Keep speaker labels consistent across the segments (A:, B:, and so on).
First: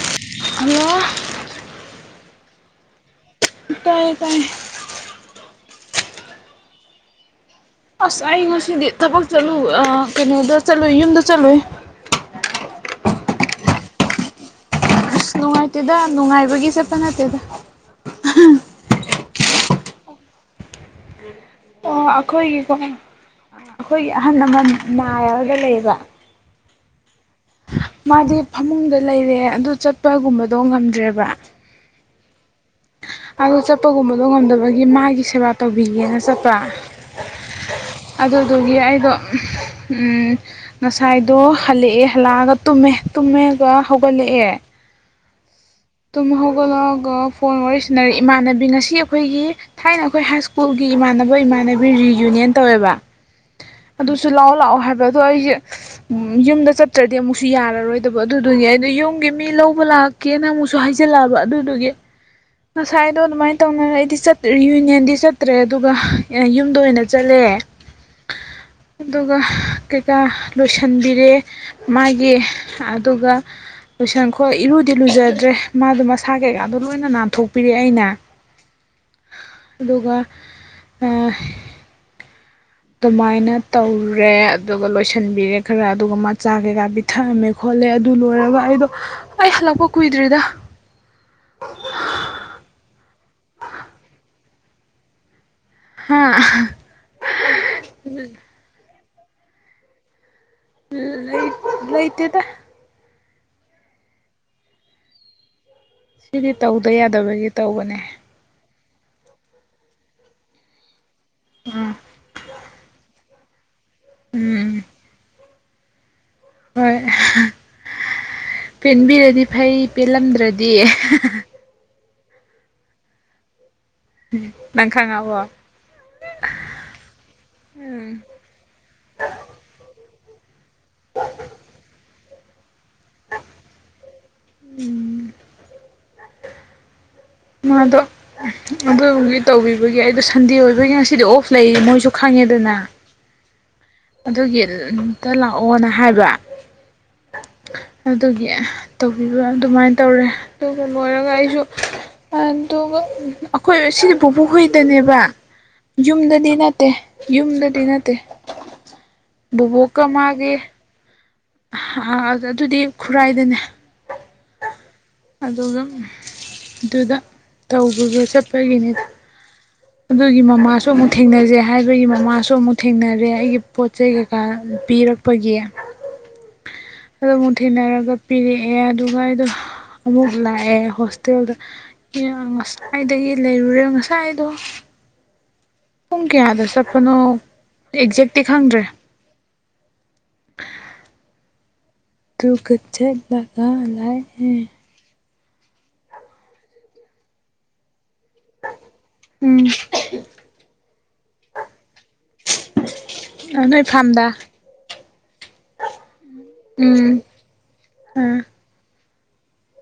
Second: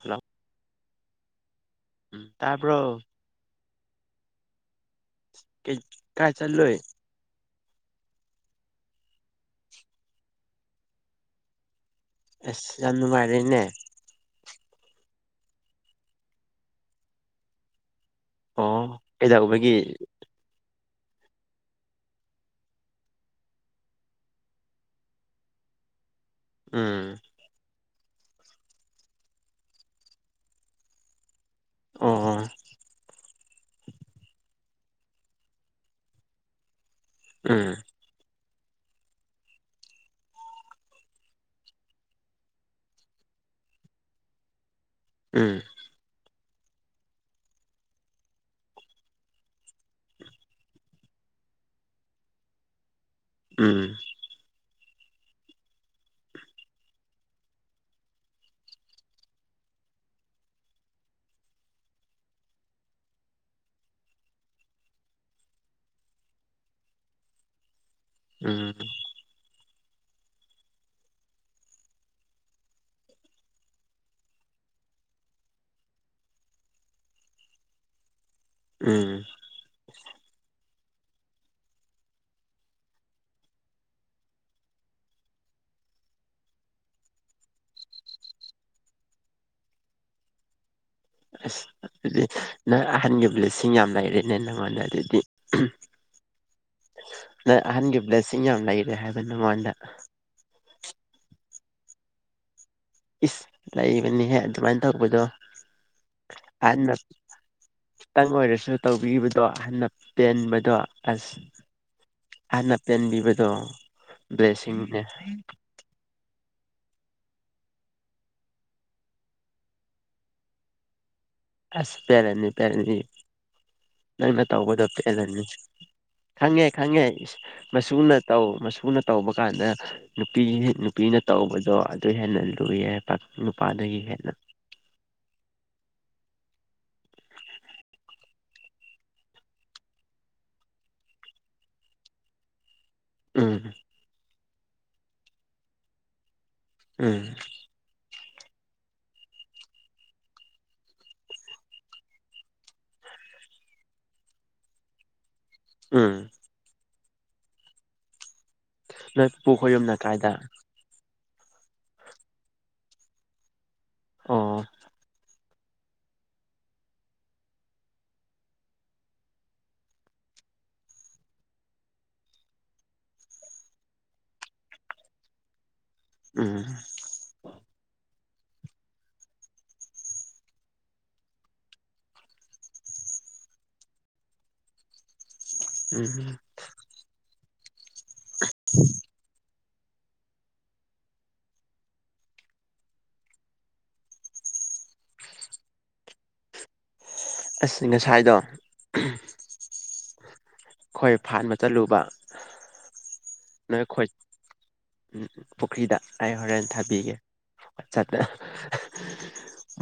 A: Hello
B: hello
A: ꯎꯝ ꯇꯕ꯭ꯔꯣ
B: ꯇꯥꯏꯌꯦ ꯇꯥꯏꯌꯦ꯫
A: ꯀꯩ ꯀꯥꯏ ꯆꯠꯂꯨꯏ
B: ꯑꯁ ꯑꯩ ꯉꯁꯤꯗꯤ ꯊꯕꯛ ꯆꯠꯂꯨ ꯑ ꯀꯩꯅꯣꯗ ꯆꯠꯂꯨꯏ ꯌꯨꯝꯗ ꯆꯠꯂꯨꯏ
A: ꯑꯦꯁ ꯌꯥꯝ ꯅꯨꯉꯥꯏꯔꯦꯅꯦ꯫
B: ꯑꯁ ꯅꯨꯡꯉꯥꯏꯇꯦꯗ ꯅꯨꯡꯉꯥꯏꯕꯒꯤ ꯆꯠꯄ ꯅꯠꯇꯦꯗ
A: ꯑꯣ ꯀꯩꯗꯧꯕꯒꯤ꯫
B: ꯑꯣ ꯑꯩꯈꯣꯏꯒꯤꯀꯣ ꯑꯩꯈꯣꯏꯒꯤ ꯑꯍꯜ ꯂꯃꯟ ꯅꯔꯒ ꯂꯩꯕ꯫
A: ꯎꯝ
B: ꯃꯥꯗꯤ ꯐꯃꯨꯡꯗ ꯂꯩꯔꯦ ꯑꯗꯨ ꯆꯠꯄꯒꯨꯝꯕꯗꯣ ꯉꯝꯗ꯭ꯔꯦꯕ
A: ꯑꯣ
B: ꯑꯗꯣ ꯆꯠꯄꯒꯨꯝꯕꯗꯣ ꯉꯝꯗꯕꯒꯤ ꯃꯥꯒꯤ ꯁꯦꯕꯥ ꯇꯧꯕꯤꯒꯦꯅ ꯆꯠꯄ
A: ꯎꯝ
B: ꯑꯗꯨꯗꯨꯒꯤ ꯑꯩꯗꯣ ꯎꯝ ꯉꯁꯥꯏꯗꯣ ꯍꯜꯂꯛꯑꯦ ꯍꯜꯂꯛꯑꯒ ꯇꯨꯝꯃꯦ ꯇꯨꯝꯃꯒ ꯍꯧꯒꯠꯂꯛꯑꯦ
A: ꯎꯝ
B: ꯇꯨꯝ ꯍꯧꯒꯠꯂꯛꯑꯒ ꯐꯣꯟ ꯋꯥꯔꯤ ꯁꯤꯟꯅꯔꯦ ꯏꯃꯥꯟꯅꯕꯤ ꯉꯁꯤ ꯑꯩꯈꯣꯏꯒꯤ ꯊꯥꯏꯅ ꯑꯩꯈꯣꯏ ꯍꯥꯏ ꯁ꯭ꯀꯨꯜꯒꯤ ꯏꯃꯥꯟꯅꯕ ꯏꯃꯥꯟꯅꯕꯤ ꯔꯤꯌꯨꯅꯤꯌꯟ ꯇꯧꯋꯦꯕ
A: ꯎꯝ
B: ꯑꯗꯨꯁꯨ ꯂꯥꯛꯑꯣ ꯂꯥꯛꯑꯣ ꯍꯥꯏꯕ ꯑꯗꯣ ꯑꯩꯁꯦ ꯌꯨꯝꯗ ꯆꯠꯇ꯭ꯔ ꯑꯗꯨꯗꯤ ꯑꯃꯨꯛꯁꯨ ꯌꯥꯔꯔꯣꯏꯗꯕ ꯑꯗꯨꯗꯨꯒꯤ ꯑꯩꯗꯣ ꯌꯨꯝꯒꯤ ꯃꯤ ꯂꯧꯕ ꯂꯥꯛꯀꯦꯅ ꯑꯃꯨꯛꯁꯨ ꯍꯥꯏꯖꯤꯜꯂꯛꯑꯕ ꯑꯗꯨꯗꯨꯒꯤ ꯉꯁꯥꯏꯗꯣ ꯑꯗꯨꯃꯥꯏꯅ ꯇꯧꯅꯔ ꯑꯩꯗꯤ ꯆꯠ ꯔꯤꯌꯨꯅꯤꯌꯟꯗꯤ ꯆꯠꯇ꯭ꯔꯦ ꯑꯗꯨꯒ ꯌꯨꯝꯗ ꯑꯣꯏꯅ ꯆꯠꯂꯦ [unintelligible]
A: ꯎꯝ
B: ꯑꯗꯨꯒ ꯀꯩꯀꯥ ꯂꯣꯏꯁꯤꯟꯕꯤꯔꯦ ꯃꯥꯒꯤ ꯑꯗꯨꯒ ꯂꯣꯏꯁꯟꯈꯣ ꯏꯔꯨꯗꯤ ꯂꯨꯖꯗ꯭ꯔꯦ ꯃꯥꯗꯣ ꯃꯁꯥ ꯀꯩꯀꯥꯗꯣ ꯂꯣꯏꯅ ꯅꯥꯟꯊꯣꯛꯄꯤꯔꯦ ꯑꯩꯅ
A: ꯎꯝ
B: ꯑꯗꯨꯒ ꯑ ꯑꯗꯨꯃꯥꯏꯅ ꯇꯧꯔꯦ ꯑꯗꯨꯒ ꯂꯣꯏꯁꯤꯟꯕꯤꯔꯦ ꯈꯔ ꯑꯗꯨꯒ ꯃꯥ ꯃꯆꯥ ꯀꯩꯀꯥ ꯄꯤ ꯊꯝꯃꯦ ꯈꯣꯠꯂꯦ ꯑꯗꯨ ꯂꯣꯏꯔꯒ ꯑꯩꯗꯣ ꯑꯩ ꯍꯜꯂꯛꯄ ꯀꯨꯏꯗ꯭ꯔꯤꯗ
A: ꯑꯁ ꯑꯗꯨꯗꯤ ꯅꯪ ꯑꯍꯟꯒ ꯕ꯭ꯂꯦꯁꯤꯡ ꯌꯥꯝ ꯂꯩꯔꯦꯅꯦ ꯅꯪꯉꯣꯟꯗ ꯑꯗꯨꯗꯤ ꯑ
B: ꯍꯥ
A: ꯅꯪ ꯑꯍꯟꯒꯤ ꯕ꯭ꯂꯦꯁꯤꯡ ꯌꯥꯝ ꯂꯩꯔꯦ ꯍꯥꯏꯕ ꯅꯪꯉꯣꯟꯗ
B: ꯎꯝ ꯂꯩ ꯂꯩꯇꯦꯗ
A: ꯏꯁ ꯂꯩꯕꯅꯦꯍꯦ ꯑꯗꯨꯃꯥꯏꯅ ꯇꯧꯕꯗꯣ
B: ꯁꯤꯗꯤ ꯇꯧꯗ
A: ꯑꯅ
B: ꯌꯥꯗꯕꯒꯤ ꯇꯧꯕꯅꯦ
A: ꯇꯪ ꯑꯣꯏꯔꯁꯨ ꯇꯧꯕꯤꯕꯗꯣ ꯍꯟꯅ ꯄꯦꯟꯕꯗꯣ ꯑꯁ
B: ꯎꯝ
A: ꯑꯍꯟꯅ ꯄꯦꯟꯕꯤꯕꯗꯣ
B: ꯎꯝ
A: ꯕ꯭ꯂꯦꯁꯤꯡꯅꯦ
B: ꯍꯣꯏ ꯑꯍ ꯄꯦꯟꯕꯤꯔꯗꯤ ꯐꯩ ꯄꯦꯟꯂꯝꯗ꯭ꯔꯗꯤ
A: ꯑꯁ ꯄꯦꯜꯂꯅꯤ ꯄꯦꯜꯂꯅꯤ ꯅꯪꯅ ꯇꯧꯕꯗꯣ
B: ꯅꯪ ꯈꯪꯉꯕꯣ
A: ꯄꯦꯜꯂꯅꯤ ꯈꯪꯉꯦ ꯈꯪꯉꯦ
B: ꯎꯝ
A: ꯃꯆꯨꯅ ꯇꯧ ꯃꯆꯨꯅ ꯇꯧꯕ ꯀꯥꯟꯗ ꯅꯨꯄꯤ ꯅꯨꯄꯤꯅ ꯇꯧꯕꯗꯣ ꯑꯗꯨ ꯍꯦꯟꯅ ꯂꯨꯏꯌꯦ ꯍꯥꯏꯕ ꯅꯨꯄꯥꯗꯒꯤ ꯍꯦꯟꯅ
B: ꯎꯝ ꯃꯥꯗꯣ ꯑꯗꯨꯒꯤ ꯇꯧꯒꯤꯕꯒꯤ ꯑꯩꯗꯣ ꯁꯟꯗꯦ ꯑꯣꯏꯕꯒꯤ ꯉꯁꯤꯗꯤ ꯑꯣꯄ ꯂꯩꯌꯦ ꯃꯣꯏꯁꯨ ꯈꯪꯉꯦꯗꯅ
A: ꯎꯝ
B: ꯑꯗꯨꯒꯤ ꯑꯝꯇ ꯂꯥꯛꯑꯣꯅ ꯍꯥꯏꯕ
A: ꯎꯝ
B: ꯑꯗꯨꯒꯤ ꯇꯧꯕꯤꯕ ꯑꯗꯨꯃꯥꯏꯅ ꯇꯧꯔꯦ ꯑꯗꯨꯒ ꯂꯣꯏꯔꯒ ꯑꯩꯖꯨ ꯑꯗꯨꯒ ꯑꯩꯈꯣꯏ ꯁꯤꯅ ꯄꯨꯕꯨ ꯍꯣꯏꯗꯅꯦꯕ
A: ꯎꯝ
B: ꯌꯨꯝꯗꯗꯤ ꯅꯠꯇꯦ ꯌꯨꯝꯗꯗꯤ ꯅꯠꯇꯦ
A: ꯅꯣꯏ ꯄꯨꯈꯣꯏ ꯌꯨꯝꯅ ꯀꯥꯏꯗ
B: ꯑ ꯑꯗꯨꯗꯤ ꯈꯨꯔꯥꯏꯗꯅꯦ
A: ꯑꯣ
B: ꯑꯗꯨꯒ ꯑꯗꯨꯗ ꯇꯧꯕꯕ ꯆꯠꯄꯒꯤꯅꯤꯗ ꯑꯗꯨꯒꯤ ꯃꯃꯥꯁꯨ ꯑꯃꯨꯛ ꯊꯦꯡꯅꯖꯦ ꯍꯥꯏꯕꯒꯤ ꯃꯃꯥꯁꯨ ꯑꯃꯨꯛ ꯊꯦꯡꯅꯔꯦ ꯑꯩꯒꯤ ꯄꯣꯠ ꯆꯩ ꯀꯩꯀꯥ ꯄꯤꯔꯛ ꯐꯣꯏꯒꯤ
A: ꯎꯝ
B: ꯑꯃꯨꯛ ꯊꯦꯡꯅꯔꯒ ꯄꯤꯔꯛꯑꯦ ꯑꯗꯨꯒ ꯑꯩꯗꯣ ꯑꯃꯨꯛ ꯂꯥꯛꯑꯦ ꯍꯣꯁꯇꯦꯜꯗ ꯉꯁꯥꯏꯗꯒꯤ ꯂꯩꯔꯨꯔꯦ ꯉꯁꯥꯏꯗꯣ ꯄꯨꯡ
A: ꯎꯝ
B: ꯀꯌꯥꯗ ꯆꯠꯄꯅꯣ ꯑꯦꯛꯖꯦꯛꯇꯤ ꯈꯪꯗ꯭ꯔꯦ ꯇꯨ ꯀ ꯆꯠꯂꯒ ꯍꯂꯛꯑꯦ
A: ꯑꯁꯤꯁ ꯉꯁꯥꯏꯗꯣ
B: ꯎꯝ
A: ꯑꯩꯈꯣꯏ ꯐꯥꯟꯕ ꯆꯠꯂꯨꯕ
B: ꯅꯣꯏ ꯐꯥꯝꯗ
A: ꯎ ꯄꯨꯈ꯭ꯔꯤꯗ ꯑꯩ ꯍꯣꯔꯦꯟꯦꯟ
B: ꯎꯝ
A: ꯊꯥꯕꯤꯒꯦ ꯋꯥꯆꯞꯇ
B: ꯑꯥ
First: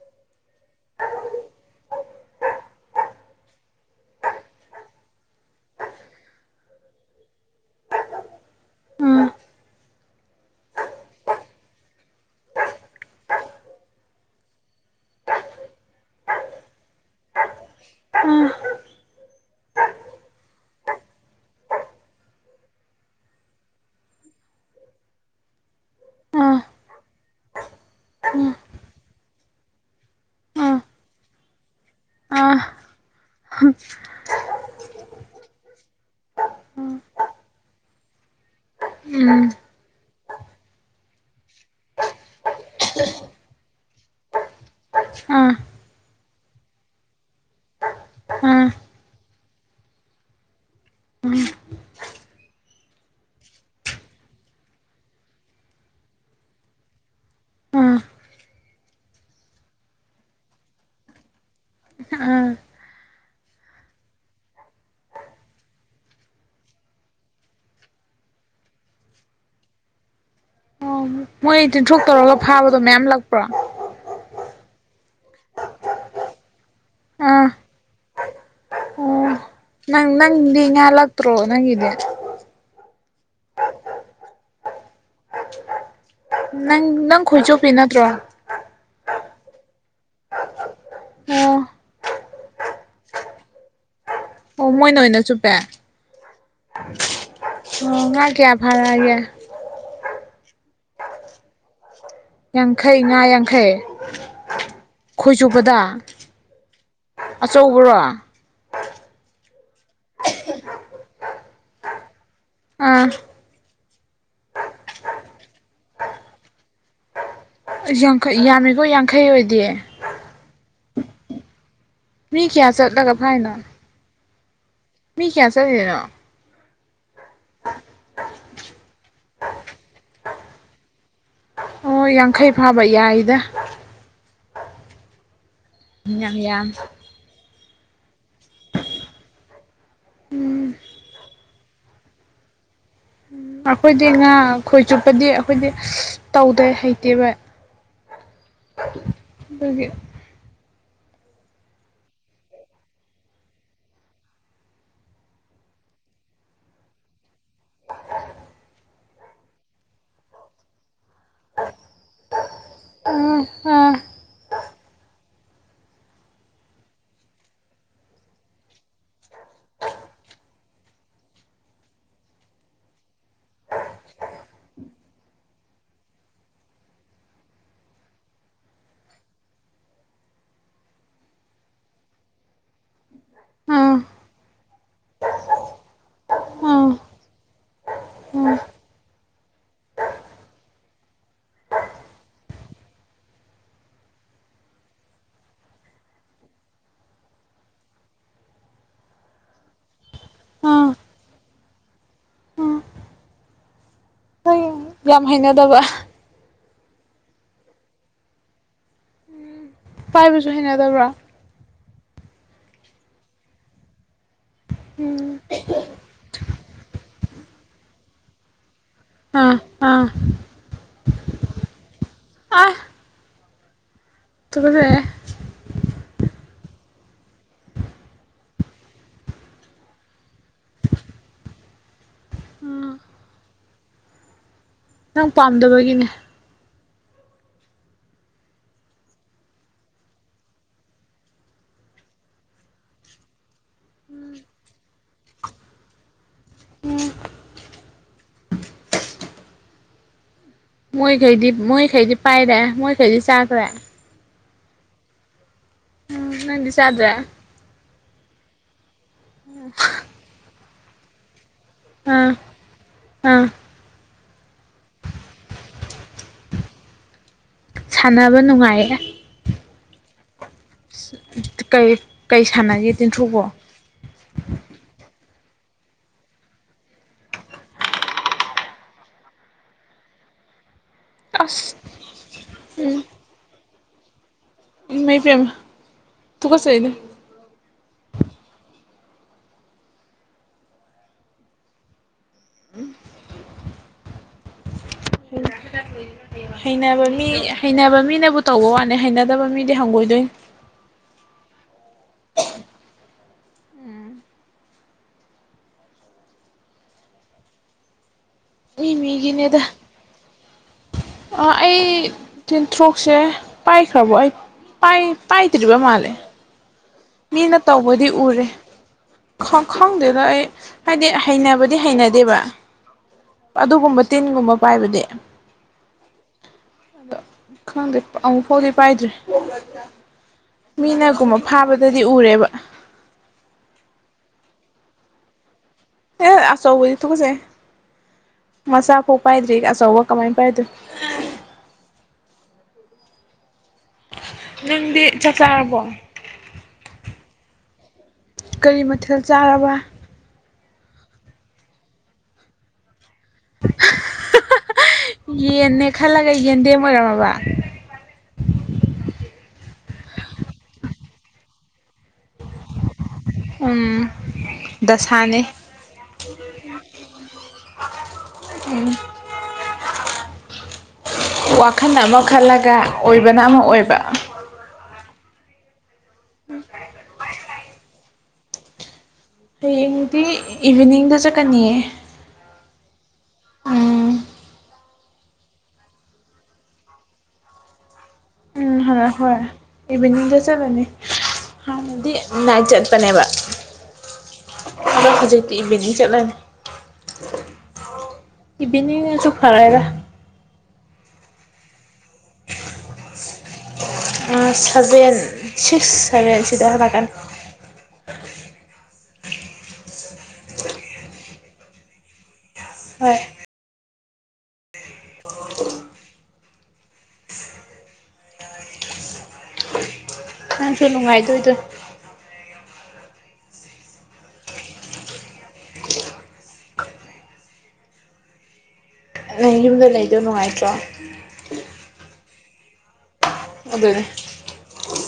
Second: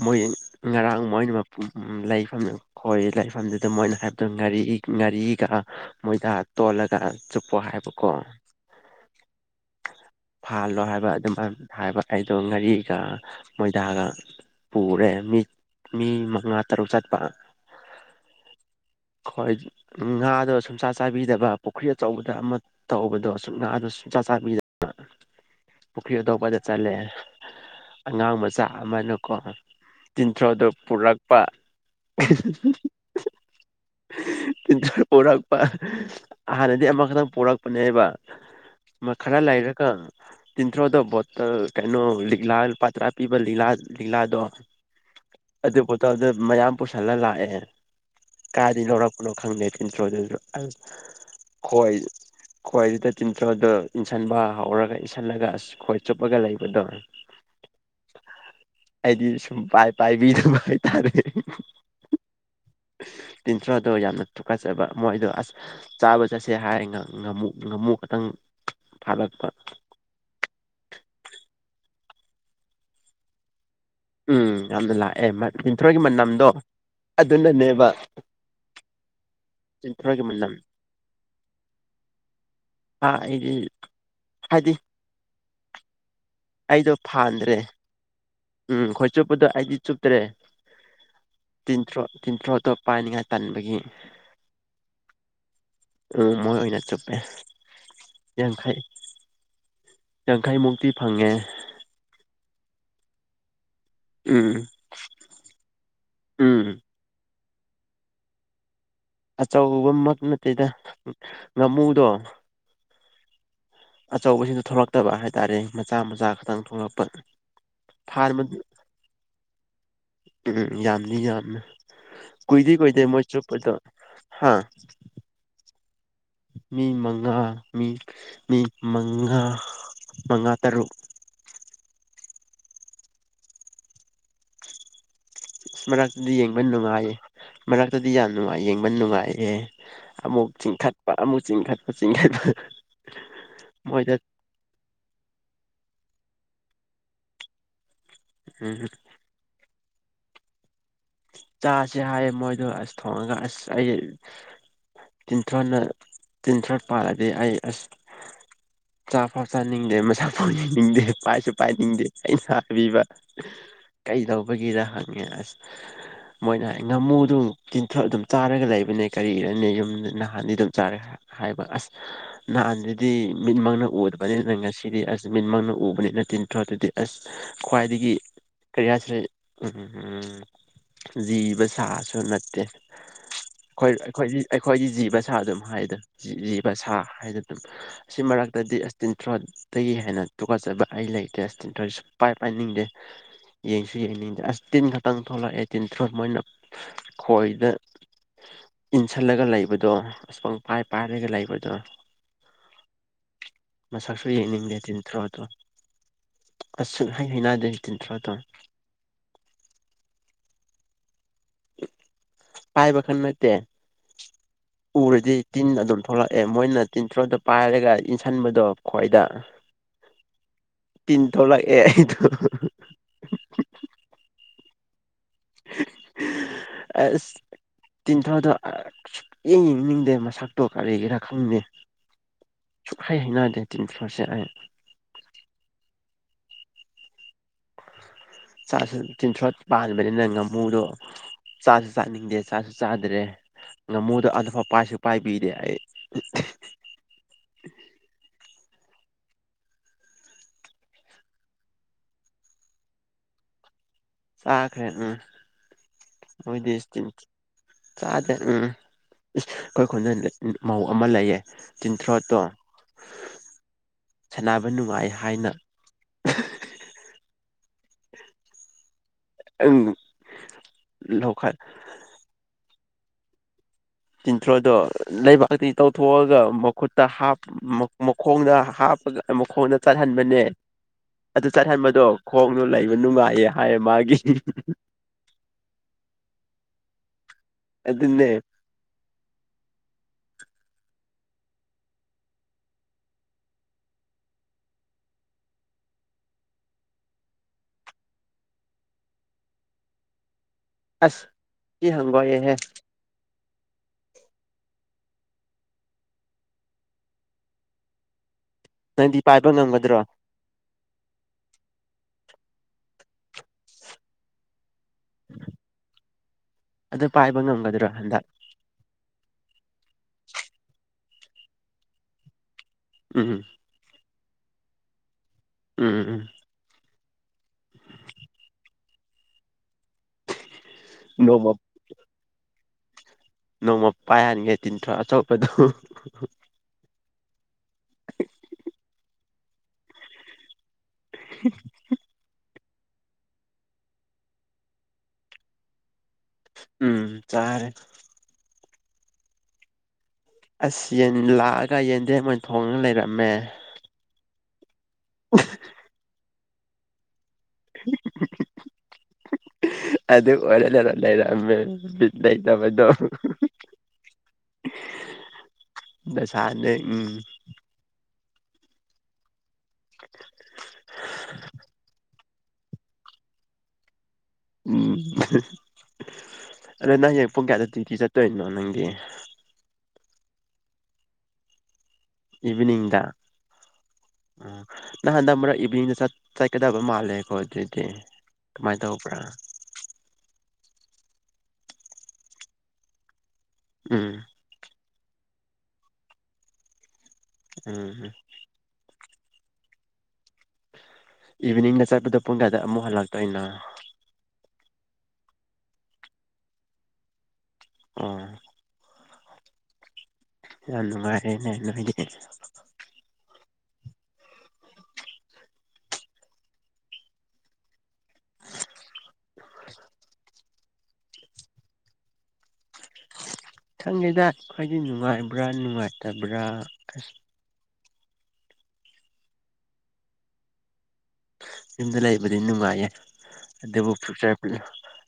A: ꯃꯣꯏ ꯉꯔꯥꯡ ꯃꯣꯏꯅ ꯂꯩꯐꯝꯅꯦꯕ ꯍꯣꯏ ꯂꯥꯏꯐꯝꯗꯨꯗ ꯃꯣꯏꯅ ꯍꯥꯏꯕꯗꯣ ꯉꯥꯔꯤ ꯉꯥꯔꯤꯒ ꯃꯣꯏꯗ ꯇꯣꯜꯂꯒ ꯆꯨꯞꯄꯣ ꯍꯥꯏꯕꯀꯣ
B: ꯎꯝ
A: ꯐꯥꯜꯂꯣ ꯍꯥꯏꯕ ꯑꯗꯨꯃꯥꯏꯅ ꯊ ꯍꯥꯏꯕ ꯑꯩꯗꯣ ꯉꯥꯔꯤꯒ ꯃꯣꯏꯗꯥꯒ ꯄꯨꯔꯦ ꯃꯤ ꯃꯤ ꯃꯉꯥ ꯇꯔꯨꯛ ꯆꯠꯄ
B: ꯎꯝ
A: ꯍꯣꯏ ꯉꯥꯗꯣ ꯁꯨꯝꯆꯥ ꯆꯥꯏꯕꯤꯗꯕ ꯄꯨꯈ꯭ꯔꯤ ꯑꯆꯧꯕꯗ ꯑꯃ ꯇꯧꯕꯗꯣ ꯁꯨꯡ ꯉꯥꯗꯣ ꯁꯨꯡꯆꯥꯛ ꯆꯥꯛ ꯄꯗꯅ ꯄꯨꯈ꯭ꯔꯤ ꯑꯇꯣꯞꯄꯗ ꯆꯠꯂꯦ ꯑꯉꯥꯡ
B: ꯑꯥ
A: ꯃꯆꯥ ꯑꯃꯅꯀꯣ ꯇꯤꯟꯊ꯭ꯔꯣꯗ
B: ꯑꯥ
A: ꯄꯨꯔꯛꯄ [unintelligible]
B: ꯍ
A: ꯄꯔꯛꯄ ꯍꯥꯟꯅꯗꯤ ꯑꯃꯈꯛꯇꯪ ꯄꯣꯔꯛꯄꯅꯦ ꯍꯥꯏꯕ ꯈꯔ
B: ꯎꯝ
A: ꯂꯩꯔꯒ ꯇꯤꯟꯊ꯭ꯔꯣꯗ ꯕꯣꯇꯜ ꯀꯩꯅꯣ ꯂꯤꯛꯂꯥ ꯄꯥꯇ꯭ꯔꯥ ꯄꯤꯕ ꯂꯤꯂꯥ ꯂꯤꯛꯂꯥꯗꯣ
B: ꯑꯥ ꯑꯥ
A: ꯑꯗꯨ ꯕꯣꯠꯇꯜꯗꯣ ꯃꯌꯥꯝ ꯄꯨꯁꯜꯂ ꯂꯥꯛꯑꯦ
B: ꯑꯥ
A: ꯀꯥꯗꯤ ꯂꯧꯔꯛꯄꯅꯣ ꯈꯪꯗꯦ ꯄꯟꯇ꯭ꯔꯣ ꯑꯗꯨ ꯈ꯭ꯋꯥꯏ ꯈ꯭ꯋꯥꯗꯤ ꯇꯤꯟꯊ꯭ꯔꯣꯗꯣ ꯏꯟꯁꯟꯕ ꯍꯧꯔꯒ ꯏꯟꯁꯜꯂꯒ ꯑꯁ ꯈꯣꯏ ꯆꯨꯞꯄꯒ ꯂꯩꯕꯗꯣ
B: ꯑꯥ
A: ꯑꯩꯗꯤ ꯁꯨꯝ ꯄꯥꯎꯕꯤ ꯄꯥꯏꯕꯤꯗꯕ ꯍꯥꯏꯇꯥꯔꯦ
B: ꯑꯥ
A: ꯇꯤꯟꯊ꯭ꯔꯣꯗꯣ ꯌꯥꯝꯅ ꯊꯨꯀꯠꯆꯕ ꯃꯣꯏꯗꯣ ꯑꯁ ꯆꯥꯕ ꯆꯠꯁꯦ ꯍꯥꯏꯔ ꯉꯥꯃꯨ ꯉꯥꯃꯨꯛ ꯈꯇꯪ ꯐꯥꯠꯂꯛꯄ
B: ꯑꯣ ꯃꯣꯏ ꯇꯤꯟꯊ꯭ꯔꯣꯛ ꯇꯧꯔꯒ ꯐꯥꯕꯗꯣ ꯃꯌꯥꯝ ꯂꯛꯄ꯭ꯔꯣ
A: ꯎꯝ ꯌꯥꯝꯅ ꯂꯥꯛꯑꯦ ꯃꯤ ꯇꯤꯟꯊ꯭ꯔꯣꯏꯒꯤ ꯃꯅꯝꯗꯣ
B: ꯑꯥ
A: ꯑꯗꯨꯅꯅꯦꯕ
B: ꯑꯣ ꯅꯪ
A: ꯇꯤꯟꯊ꯭ꯔꯣꯒꯤ ꯃꯅꯝ
B: ꯅꯪꯗꯤ ꯉꯥ ꯂꯛꯇ꯭ꯔꯣ ꯅꯪꯗꯤ
A: ꯑ ꯑꯩꯗꯤ ꯍꯥꯏꯗꯤ
B: ꯅꯪ
A: ꯑꯩꯗꯣ
B: ꯅꯪ
A: ꯐꯥꯟꯗ꯭ꯔꯦ
B: ꯈꯣꯏꯆꯣꯞꯄꯤ ꯅꯠꯇ꯭ꯔꯣ
A: ꯎꯝ ꯈꯣꯏ ꯆꯨꯞꯄꯗꯣ ꯑꯩꯗꯤ ꯆꯨꯞꯇꯔꯦ
B: ꯑꯣ
A: ꯇꯤꯟꯊ꯭ꯔꯣꯛ ꯇꯤꯟꯊ꯭ꯔꯣꯇꯣ ꯄꯥꯏꯅꯤꯡꯉꯥꯏ ꯇꯟꯕꯒꯤ
B: ꯑꯣ ꯃꯣꯏꯅ ꯑꯣꯏꯅ ꯆꯨꯞꯄꯦ ꯑꯣ
A: ꯎꯝ ꯃꯣꯏ ꯑꯣꯏꯅ ꯆꯨꯞꯄꯦ
B: ꯉꯥ ꯀꯌꯥ
A: ꯌꯥꯡꯈꯩ
B: ꯐꯥꯔꯛꯑꯒꯦ
A: ꯌꯥꯡꯈꯩꯃꯨꯛꯇꯤ ꯐꯪꯉꯦ
B: ꯌꯥꯡꯈꯩ ꯉꯥ ꯌꯥꯡꯈꯩ
A: ꯎꯝ
B: ꯈꯣꯏ ꯆꯨꯕꯗ
A: ꯎꯝ
B: ꯑꯆꯧꯕꯔꯣ
A: ꯑꯆꯧꯕꯃꯛ ꯅꯠꯇꯦꯗ ꯉꯥꯃꯨꯗꯣ
B: ꯑꯥ
A: ꯑꯆꯧꯕꯁꯤꯡꯗ ꯊꯣꯛꯂꯛꯇꯕ ꯍꯥꯏꯇꯥꯔꯦ ꯃꯆꯥ ꯃꯆꯥ ꯈꯛꯇꯪ ꯊꯣꯛꯂꯛꯄ ꯐꯥꯕ
B: ꯌꯥꯡꯈꯩ ꯌꯥꯝꯃꯤꯈꯣ ꯌꯥꯡꯈꯩ ꯑꯣꯏꯗꯦ
A: ꯎꯝ ꯌꯥꯝꯗꯤ ꯌꯥꯝꯅꯤ
B: ꯃꯤ ꯀꯌꯥ
A: ꯀꯨꯏꯗꯤ ꯀꯨꯏꯗꯦ
B: ꯆꯠꯂꯒ
A: ꯃꯣꯏ
B: ꯐꯥꯏꯅꯣ
A: ꯆꯨꯞꯄꯗꯣ ꯍꯥꯥ
B: ꯃꯤ ꯀꯌꯥ ꯆꯪꯂꯤꯅꯣ
A: ꯃꯤ ꯃꯉꯥ ꯃꯤ ꯃꯤ ꯃꯉꯥ ꯃꯉꯥ ꯇꯔꯨꯛ
B: ꯑꯣ ꯌꯥꯡꯈꯩ ꯐꯥꯕ ꯌꯥꯏꯗ
A: ꯏꯁ
B: ꯌꯥꯝ
A: ꯃꯅꯥꯛꯇꯗꯤ ꯌꯦꯡꯕ
B: ꯌꯥꯝ
A: ꯅꯨꯡꯉꯥꯏꯌꯦ ꯃꯔꯛꯇꯗꯤ ꯌꯥꯝ ꯅꯨꯡꯉꯥꯏ ꯌꯦꯡꯕ ꯅꯨꯡꯉꯥꯏꯌꯦ ꯑꯃꯨꯛ ꯆꯤꯡꯈꯠꯄ ꯑꯃꯨꯛ ꯆꯤꯡꯈꯠꯄ ꯆꯤꯡꯈꯠꯄ
B: ꯎꯝ ꯑꯩꯈꯣꯏꯗꯤ
A: ꯃꯣꯏꯗ
B: ꯉꯥ ꯈꯣꯏ ꯆꯨꯞꯄꯗꯤ ꯑꯩꯈꯣꯏꯗꯤ ꯇꯧꯗꯩ ꯍꯩꯇꯦꯕ
A: ꯎꯝ
B: ꯑꯗꯨꯒꯤ
A: ꯆꯥꯁꯦ ꯍꯥꯏꯌꯦ ꯃꯣꯏꯗꯣ ꯑꯁ ꯊꯣꯡꯉꯒ ꯑꯁ ꯑꯩ ꯇꯤꯊ꯭ꯔꯥꯅ ꯇꯤꯟꯊ꯭ꯔꯣ ꯄꯥꯜꯂꯗꯤ ꯑꯩ ꯑꯁ ꯆꯥꯛ ꯄꯥꯎ ꯆꯥꯅꯤꯡꯗꯦ ꯃꯁꯛ ꯐꯥꯎ ꯌꯦꯅꯤꯡꯗꯦ ꯄꯥꯏꯁꯨ ꯄꯥꯏꯅꯤꯡꯗꯦ ꯑꯩꯅ ꯁꯥꯕꯤꯕ
B: ꯑꯥ ꯑꯥ
A: ꯀꯩꯗꯧꯕꯒꯤꯔ ꯍꯪꯉꯦ ꯑꯁ
B: [inaudible]
A: ꯃꯣꯏꯅ ꯍꯥꯏ ꯉꯥꯃꯨꯗꯨꯝ ꯇꯤꯟꯊ ꯑꯗꯨꯝ ꯆꯥꯔꯒ ꯂꯩꯕꯅꯦ ꯀꯔꯤꯔꯅꯦ ꯌꯨꯝ ꯅꯍꯥꯟꯗꯤ ꯑꯗꯨꯝ ꯆꯥꯔꯒ ꯍꯥꯏꯔ ꯍꯥꯏꯕ ꯑꯁ ꯅꯍꯥꯟꯗꯨꯗꯤ ꯃꯤꯠꯃꯛꯅ ꯎꯗꯕꯅꯤꯅ ꯉꯁꯤꯗꯤ ꯑꯁ ꯆꯃꯤꯟꯃꯛꯅ ꯎꯕꯅꯤꯅ ꯇꯤꯟ ꯊꯔ ꯑꯗꯨꯗꯤ ꯑꯁ ꯈ꯭ꯋꯥꯏꯗꯒꯤ ꯀꯔꯤꯌꯥꯁꯨ ꯎꯝ ꯎꯝ ꯎꯝ ꯎꯝ ꯂꯤꯕ ꯁꯥꯁꯨ ꯅꯠꯇꯦ
B: ꯑꯥ
A: ꯑꯩꯈꯣꯏ ꯑꯩꯈꯣꯏꯗꯤ ꯑꯩꯈꯣꯏꯒꯤ ꯖꯤꯕ ꯁꯥ ꯑꯗꯨꯝ ꯍꯥꯏꯗ ꯖꯤꯕ
B: ꯑꯥ
A: ꯁꯥ ꯍꯥꯏꯅ ꯑꯗꯨꯝ ꯑꯁꯤ ꯃꯔꯛꯇꯗꯤ ꯑꯁ ꯇꯤꯟꯊ꯭ꯔꯣꯠꯇꯒꯤ ꯍꯦꯟꯅ ꯇꯨꯀꯠꯆꯕ ꯑꯩ ꯂꯩꯇꯦ ꯇꯤꯟꯊ꯭ꯔꯣꯛ ꯁꯨ ꯄꯥꯏ ꯄꯥꯏꯅꯤꯡꯗꯦ ꯌꯦꯡꯁꯨ ꯌꯦꯡꯅꯤꯡꯗꯦ ꯑꯁ ꯇꯤꯟ ꯈꯛꯇꯪ ꯊꯣꯛꯂꯛꯑꯦ ꯇꯤꯟꯊ꯭ꯔꯣꯛ ꯃꯣꯏꯅ ꯈꯣꯏꯗ ꯏꯟꯁꯤꯜꯂꯒ ꯂꯩꯕꯗꯣ ꯑꯁ ꯄꯪ
B: ꯑꯥ
A: ꯄꯥꯏ
B: ꯑꯥ
A: ꯄꯥꯏꯔꯒ ꯂꯩꯕꯗꯣ
B: ꯑꯥ
A: ꯃꯁꯛꯁꯨ ꯌꯦꯡꯅꯤꯡꯗꯦ
B: ꯅꯪ ꯌꯥꯝ
A: ꯇꯤꯟꯊ꯭ꯔꯥꯗꯣ
B: ꯍꯩꯅꯗꯕ
A: ꯑ ꯍꯩ ꯍꯩꯅꯗ ꯇꯤꯟꯊ꯭ꯔꯥ ꯇꯣ
B: ꯄꯥꯏꯕꯁꯨ ꯍꯦꯟꯅꯗꯕ꯭ꯔꯥ
A: ꯄꯥꯏꯕ ꯈꯟ ꯅꯠꯇꯦ ꯎꯔꯗꯤ ꯇꯤꯟ ꯑꯗꯨꯝ ꯊꯣꯛꯂꯛꯑꯦ ꯃꯣꯏꯅ ꯇꯤꯟꯊ꯭ꯔꯣꯗ ꯄꯥꯏꯔꯒ ꯏꯟꯁꯤꯟꯕꯗꯣ ꯈ꯭ꯋꯥꯣꯏꯗ
B: ꯑꯥ ꯑꯥ
A: ꯇꯤꯟ ꯊꯣꯛꯂꯛꯑꯦ ꯑꯩꯗꯣ
B: ꯇꯦ [inaudible]
A: ꯑ ꯇꯤꯟꯊꯥꯗꯣ ꯑꯨꯛꯌꯦ ꯌꯦꯡꯅꯤꯡꯗꯦ ꯃꯁꯛꯇꯣ ꯀꯔꯤꯒꯤꯔꯥ ꯈꯪꯅꯤ
B: ꯑꯥ
A: ꯁꯨꯛ ꯍꯩ ꯍꯥꯏꯩꯅꯗꯦ ꯇꯤꯟꯔꯁꯦ ꯑꯩ
B: ꯅꯪ ꯄꯥꯝꯗꯕꯒꯤꯅꯦ
A: ꯇꯤꯟꯁ꯭ꯔꯣꯠ ꯄꯥꯟꯕꯅꯤꯅ ꯉꯥꯃꯨꯗꯣ ꯆꯥꯁꯨ ꯆꯥꯅꯤꯡꯗꯦ ꯆꯥꯁꯨ ꯆꯥꯗ꯭ꯔꯦ ꯉꯃꯨꯗ ꯑꯐ ꯄꯥꯏꯁꯨ ꯄꯥꯏꯕꯤꯗꯦ ꯑꯩ
B: ꯎ ꯃꯣꯏꯈꯩꯗꯤ ꯃꯣꯏꯈꯩꯗꯤ ꯄꯥꯏꯔꯦ ꯃꯣꯏꯈꯩꯗꯤ ꯆꯥꯈ꯭ꯔꯦ
A: ꯆꯥꯈ꯭ꯔꯦ ꯎꯝ
B: ꯎꯝ ꯅꯪꯗꯤ
A: ꯑꯩꯗꯤꯤꯟ
B: ꯆꯥꯗ꯭ꯔꯦ
A: ꯆꯥꯗ꯭ꯔꯦ ꯎꯝ ꯑꯩꯈꯣꯏ ꯈꯨꯟꯗ ꯃꯧ ꯑꯃ ꯂꯩꯌꯦ
B: ꯑꯥ
A: ꯆꯤꯟꯊ꯭ꯔꯣꯠꯇꯣ
B: ꯑꯥ
A: ꯁꯥꯟꯅꯕ ꯅꯨꯡꯉꯥꯏ ꯍꯥꯏꯅ
B: ꯁꯥꯟꯅꯕ ꯅꯨꯡꯉꯥꯏꯌꯦ
A: ꯎꯝ
B: ꯀꯩ ꯁꯥꯟꯅꯁꯤꯦ ꯇꯟꯊꯣꯛꯀꯣ
A: ꯆꯤꯟꯊ꯭ꯔꯣꯗꯣ ꯂꯩꯕꯥꯛꯛꯇꯤ ꯇꯧꯊꯣꯛꯑꯒ ꯃꯈꯨꯠꯇ ꯍꯥꯞ ꯈꯣꯡꯗ ꯍꯥꯞꯄꯒ ꯃꯈꯣꯡꯗ ꯆꯠꯍꯟꯕꯅꯦ ꯑꯗꯨ
B: ꯑꯁ
A: ꯆꯠꯍꯟꯕꯗꯣ ꯈꯣꯡꯗꯣ ꯂꯩꯕ ꯅꯨꯡꯉꯥꯏꯌꯦ ꯍꯥꯏꯌꯦ ꯃꯥꯒꯤ
B: ꯃ ꯄꯃ ꯇꯨ ꯀꯁ ꯑꯩꯅ
A: ꯑꯗꯨ ꯑꯗꯨꯟꯅꯦ
B: ꯍꯩꯅꯕ ꯃꯤ ꯍꯩꯅꯕ ꯃꯤꯅꯕꯨ ꯇꯧꯕ ꯋꯥꯠꯅꯦ ꯍꯩꯅꯗꯕ ꯃꯤꯗꯤ ꯍꯪꯒꯣꯏꯗꯣꯏ
A: ꯑꯁ ꯀ ꯍꯪꯕꯍꯦ
B: ꯃꯤ
A: ꯅꯪꯗꯤ ꯄꯥꯏꯕ
B: ꯃꯤꯒꯤꯅꯦꯗ
A: ꯉꯝꯒꯗ꯭ꯔꯣ
B: ꯑꯩ ꯇꯦꯟꯊ꯭ꯔꯣꯛꯁꯦ ꯄꯥꯏꯈ꯭ꯔꯕꯣ ꯑꯩ ꯄꯥꯏ ꯄꯥꯏ ꯇꯔꯔꯤꯕ ꯃꯥꯦ
A: ꯑꯗꯨ ꯄꯥꯏꯕ
B: ꯃꯤꯅ
A: ꯉꯝꯒꯗ꯭ꯔꯣ
B: ꯇꯧꯕꯗꯤ
A: ꯍꯟꯗꯛ
B: ꯎꯔꯦ ꯈꯪꯗꯦꯗꯣ ꯑꯩ ꯍꯥꯏꯗꯤ ꯍꯩꯅꯕꯗꯤ ꯍꯩꯅꯗꯦꯕ
A: ꯎꯝꯝ
B: ꯑꯗꯨꯒꯨꯝꯕ ꯇꯤꯟꯒꯨꯝꯕ ꯄꯥꯏꯕꯗꯤ
A: ꯎꯝ ꯎꯝ
B: ꯑꯗꯣ ꯈꯪꯗꯦ ꯑꯃꯨꯛ ꯐꯥꯎꯗꯤ ꯄꯥꯏꯗ꯭ꯔꯦ ꯃꯤꯅꯒꯨꯝꯕ
A: ꯅꯣꯡꯃ
B: ꯐꯥꯕꯗꯗꯤ ꯎꯔꯦꯕ
A: ꯅꯣꯡꯃ ꯄꯥꯏꯍꯅꯤꯡꯉꯥꯏ ꯇꯤꯟꯊ꯭ꯔ ꯑꯆꯧꯕꯗꯣ
B: ꯑꯦ ꯑꯆꯧꯕꯗꯤ ꯊꯨꯁꯩ ꯃꯆꯥꯐꯧ ꯄꯥꯏꯗ꯭ꯔꯤꯒ ꯑꯆꯧꯕ ꯀꯃꯥꯏꯅ ꯄꯥꯏꯗꯣꯏꯣ
A: [unintelligible]
B: ꯅꯪꯗꯤ ꯆꯥꯛ ꯆꯥꯔꯕꯣ
A: ꯎꯝ ꯇꯥꯔꯦ
B: ꯀꯔꯤ ꯃꯊꯦꯜ ꯆꯥꯔꯕ
A: ꯑꯁ ꯌꯦꯟ ꯂꯥꯛꯑꯒ ꯌꯦꯟꯗꯦꯝ ꯑꯣꯏꯅ ꯊꯣꯡꯉꯒ ꯂꯩꯔꯝꯃꯦ
B: ꯌꯦꯅꯦ ꯈꯜꯂꯒ ꯌꯦꯟꯗꯦꯝ ꯑꯣꯏꯔꯝꯃꯕ
A: ꯑꯗ ꯑꯣꯔꯂꯔ ꯂꯩꯥꯏꯔꯃꯦꯅꯩꯇꯃꯗꯣ
B: ꯎꯝ ꯗꯁꯥꯅꯦ
A: ꯗꯥꯁꯥꯗꯤ ꯎꯝ
B: ꯎꯝ
A: ꯎꯝ
B: ꯋꯥꯈꯜꯅ ꯑꯃ ꯈꯜꯂꯒ ꯑꯣꯏꯕꯅ ꯑꯃ ꯑꯣꯏꯕ
A: ꯎꯝ ꯑꯗꯣ ꯅꯪ ꯄꯨꯡ ꯀꯌꯥꯗ ꯗ꯭ꯌꯨꯇꯤ ꯆꯠꯇꯣꯏꯅꯣ ꯅꯪꯗꯤ
B: ꯍꯌꯦꯡꯗꯤ ꯏꯚꯤꯅꯤꯡꯗ ꯆꯠꯀꯅꯤꯌꯦ
A: ꯏꯚꯤꯅꯤꯡꯗ
B: ꯎꯝ
A: ꯎꯝ ꯅꯪ ꯍꯟꯗꯛ ꯃꯔꯛ ꯏꯚꯤꯅꯤꯡꯗ ꯆꯠꯀꯗꯕ ꯃꯥꯜꯂꯦꯀꯣ ꯑꯗꯨꯗꯤ
B: ꯎꯝ
A: ꯀꯃꯥꯏꯅ
B: ꯍ
A: ꯇꯧꯕ꯭ꯔꯥ
B: ꯍꯣꯏ ꯏꯚꯤꯅꯤꯡꯗ ꯆꯠꯂꯅꯤ ꯍꯥꯟꯅꯗꯤ ꯅꯥꯏꯠ ꯆꯠꯄꯅꯦꯕ
A: ꯎꯝ
B: ꯑꯗꯣ ꯍꯧꯖꯤꯛꯇꯤ ꯏꯚꯤꯅꯤꯡꯗ ꯆꯠꯂꯅꯤ
A: ꯎꯝ
B: ꯏꯕꯤꯅꯤꯡ ꯅꯖꯨ ꯐꯔꯦꯗ
A: ꯏꯚꯤꯅꯤꯡꯗ ꯆꯠꯄꯗꯣ ꯄꯨꯡ ꯀꯌꯥꯗ ꯑꯃꯨꯛ ꯍꯜꯂꯛꯇꯣꯏꯅꯣ
B: ꯎꯝ ꯁꯚꯦꯟ ꯁꯤꯛꯁ ꯁꯚꯦꯟ ꯁꯤꯗ ꯍꯟꯂꯛꯀꯅꯤ
A: ꯑꯣ ꯌꯥꯝꯅ ꯅꯨꯡꯉꯥꯏꯔꯦꯅ ꯅꯣꯏꯗꯤ
B: ꯍꯣꯏ
A: ꯎꯝ
B: ꯅꯪꯁꯨ ꯅꯨꯡꯉꯥꯏꯗꯣꯏꯗꯣ
A: ꯈꯪꯗꯦꯗ ꯑꯩꯈꯣꯏꯗꯤ ꯅꯨꯡꯉꯥꯏꯕ꯭ꯔꯥ ꯅꯨꯡꯉꯥꯏꯇꯕ꯭ꯔꯥ ꯑꯁ
B: ꯅꯪ ꯌꯨꯝꯗ ꯂꯩꯗꯣ ꯅꯨꯡꯉꯥꯏꯇ꯭ꯔꯣ
A: ꯌꯨꯝꯗ ꯂꯩꯕꯗꯤ ꯅꯨꯡꯉꯥꯏꯌꯦ ꯑꯗꯨꯕꯨ
B: ꯑꯗꯨꯅꯦ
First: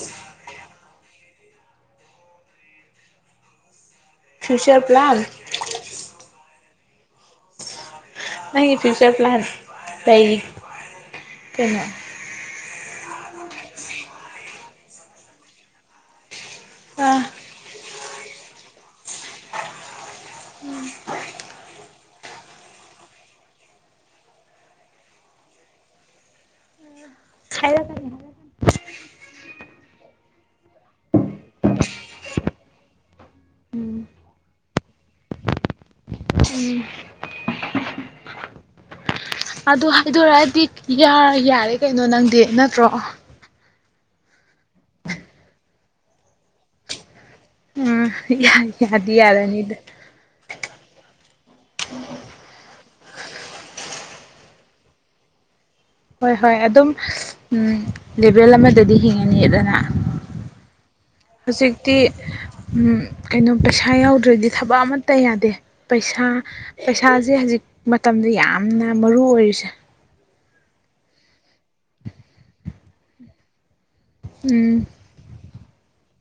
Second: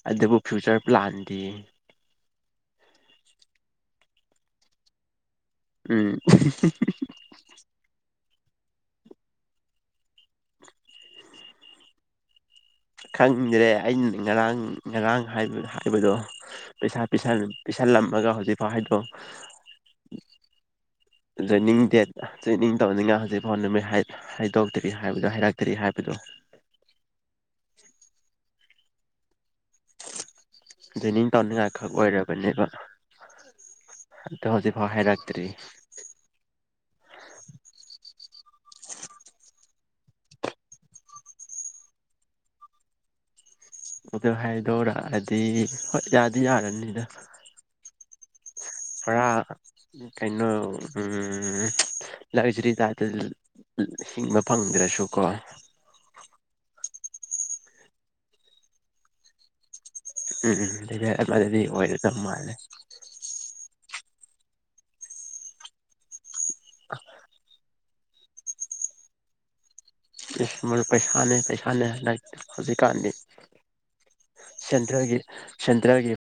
A: ꯑꯗꯨꯕꯨ ꯐ꯭ꯌꯨꯆꯔ ꯄ꯭ꯂꯥꯟꯗꯤ
B: ꯐ꯭ꯌꯨꯆꯔ ꯄ꯭ꯂꯥꯟ
A: ꯎꯝ
B: ꯅꯪꯒꯤ ꯐꯤꯌꯨꯆꯔ ꯄ꯭ꯂꯥꯟ ꯂꯩ ꯀꯩꯅꯣ
A: ꯈꯪꯗ꯭ꯔꯦ ꯑꯩꯅ ꯉꯔꯥꯡ ꯉꯔꯥꯡ ꯍꯥꯏꯕꯗꯣ ꯄꯩꯁꯥ
B: ꯑꯥ
A: ꯄꯩꯁꯥ ꯊꯜꯂꯝꯃꯒ ꯍꯧꯖꯤꯛꯐꯥꯎ ꯍꯥꯏꯗꯣꯛ
B: ꯎꯝ
A: ꯖꯣꯏꯅꯤꯡ ꯗꯦꯠ ꯖꯣꯏꯅꯤꯡ ꯇꯧꯅꯤꯅ ꯍꯧꯖꯤꯛ ꯐꯥꯎ ꯅꯨꯃꯤꯠ ꯍꯥꯏꯕ ꯍꯥꯏꯗꯣꯛꯇꯔꯤ ꯍꯥꯏꯕꯗꯨ ꯍꯥꯏꯔꯛꯇꯔꯤ ꯍꯥꯏꯕꯗꯨ
B: ꯍꯥꯏꯔꯛꯀꯅꯤ ꯍꯥꯏꯔꯛꯀꯅꯤ
A: ꯖꯣꯏꯅꯤꯡ ꯇꯧꯅꯤꯡꯉꯥꯏ ꯈꯛ ꯑꯣꯏꯔꯕꯅꯦꯕ ꯑꯗꯣ ꯍꯧꯖꯤꯛ ꯐꯥꯎ ꯍꯥꯏꯔꯛꯇꯔꯤ
B: ꯎꯝ ꯑꯗꯨ ꯍꯥꯏꯗꯣꯔꯛꯑꯗꯤ ꯌꯥꯔꯦ ꯀꯩꯅꯣ ꯅꯪꯗꯤ ꯅꯠꯇ꯭ꯔꯣ
A: ꯑꯗꯣ ꯍꯥꯏꯗꯣꯔꯛꯑꯗꯤ ꯍꯣꯏ ꯌꯥꯗꯤ ꯌꯥꯔꯅꯤꯅ
B: ꯌꯥ ꯌꯥꯗꯤ ꯌꯥꯔꯅꯤꯗ
A: ꯀꯩꯅꯣ ꯎꯝ ꯂꯛꯖꯔꯤ ꯇꯥꯏꯄꯇ ꯍꯤꯡꯕ ꯐꯪꯗ꯭ꯔꯁꯨ ꯀꯣ
B: ꯍꯣꯏ ꯍꯣꯏ ꯑꯗꯨꯝ ꯂꯦꯚꯦꯜ ꯑꯃꯗꯗꯤ ꯍꯤꯡꯉꯅꯤꯗꯅ
A: ꯎꯝ ꯎꯝ ꯑꯗꯨ ꯂꯦꯕꯦꯜ
B: ꯍꯧꯖꯤꯛꯇꯤ
A: ꯑꯣꯏꯔꯗꯧ ꯃꯥꯜꯂꯦ
B: ꯀꯩꯅꯣ ꯄꯩꯁꯥ ꯌꯥꯎꯗ꯭ꯔꯗꯤ ꯊꯕꯛ ꯑꯃꯠꯇ ꯌꯥꯗꯦ ꯄꯩꯁꯥ ꯄꯩꯁꯥꯁꯦ ꯍꯧꯖꯤꯛ ꯃꯇꯝꯗ ꯌꯥꯝꯅ ꯃꯔꯨ ꯑꯣꯏꯔꯤꯁꯦ
A: ꯏꯁ ꯃꯔꯨ ꯄꯩꯁꯥꯅꯦ ꯄꯩꯁꯥꯅꯦ ꯂꯥꯏꯠ ꯍꯧꯖꯤꯛꯀꯥꯟꯗꯤ
B: ꯎꯝ
A: ꯁꯦꯟꯇ꯭ꯔꯒꯤ ꯁꯦꯟꯇ꯭ꯔꯒꯤ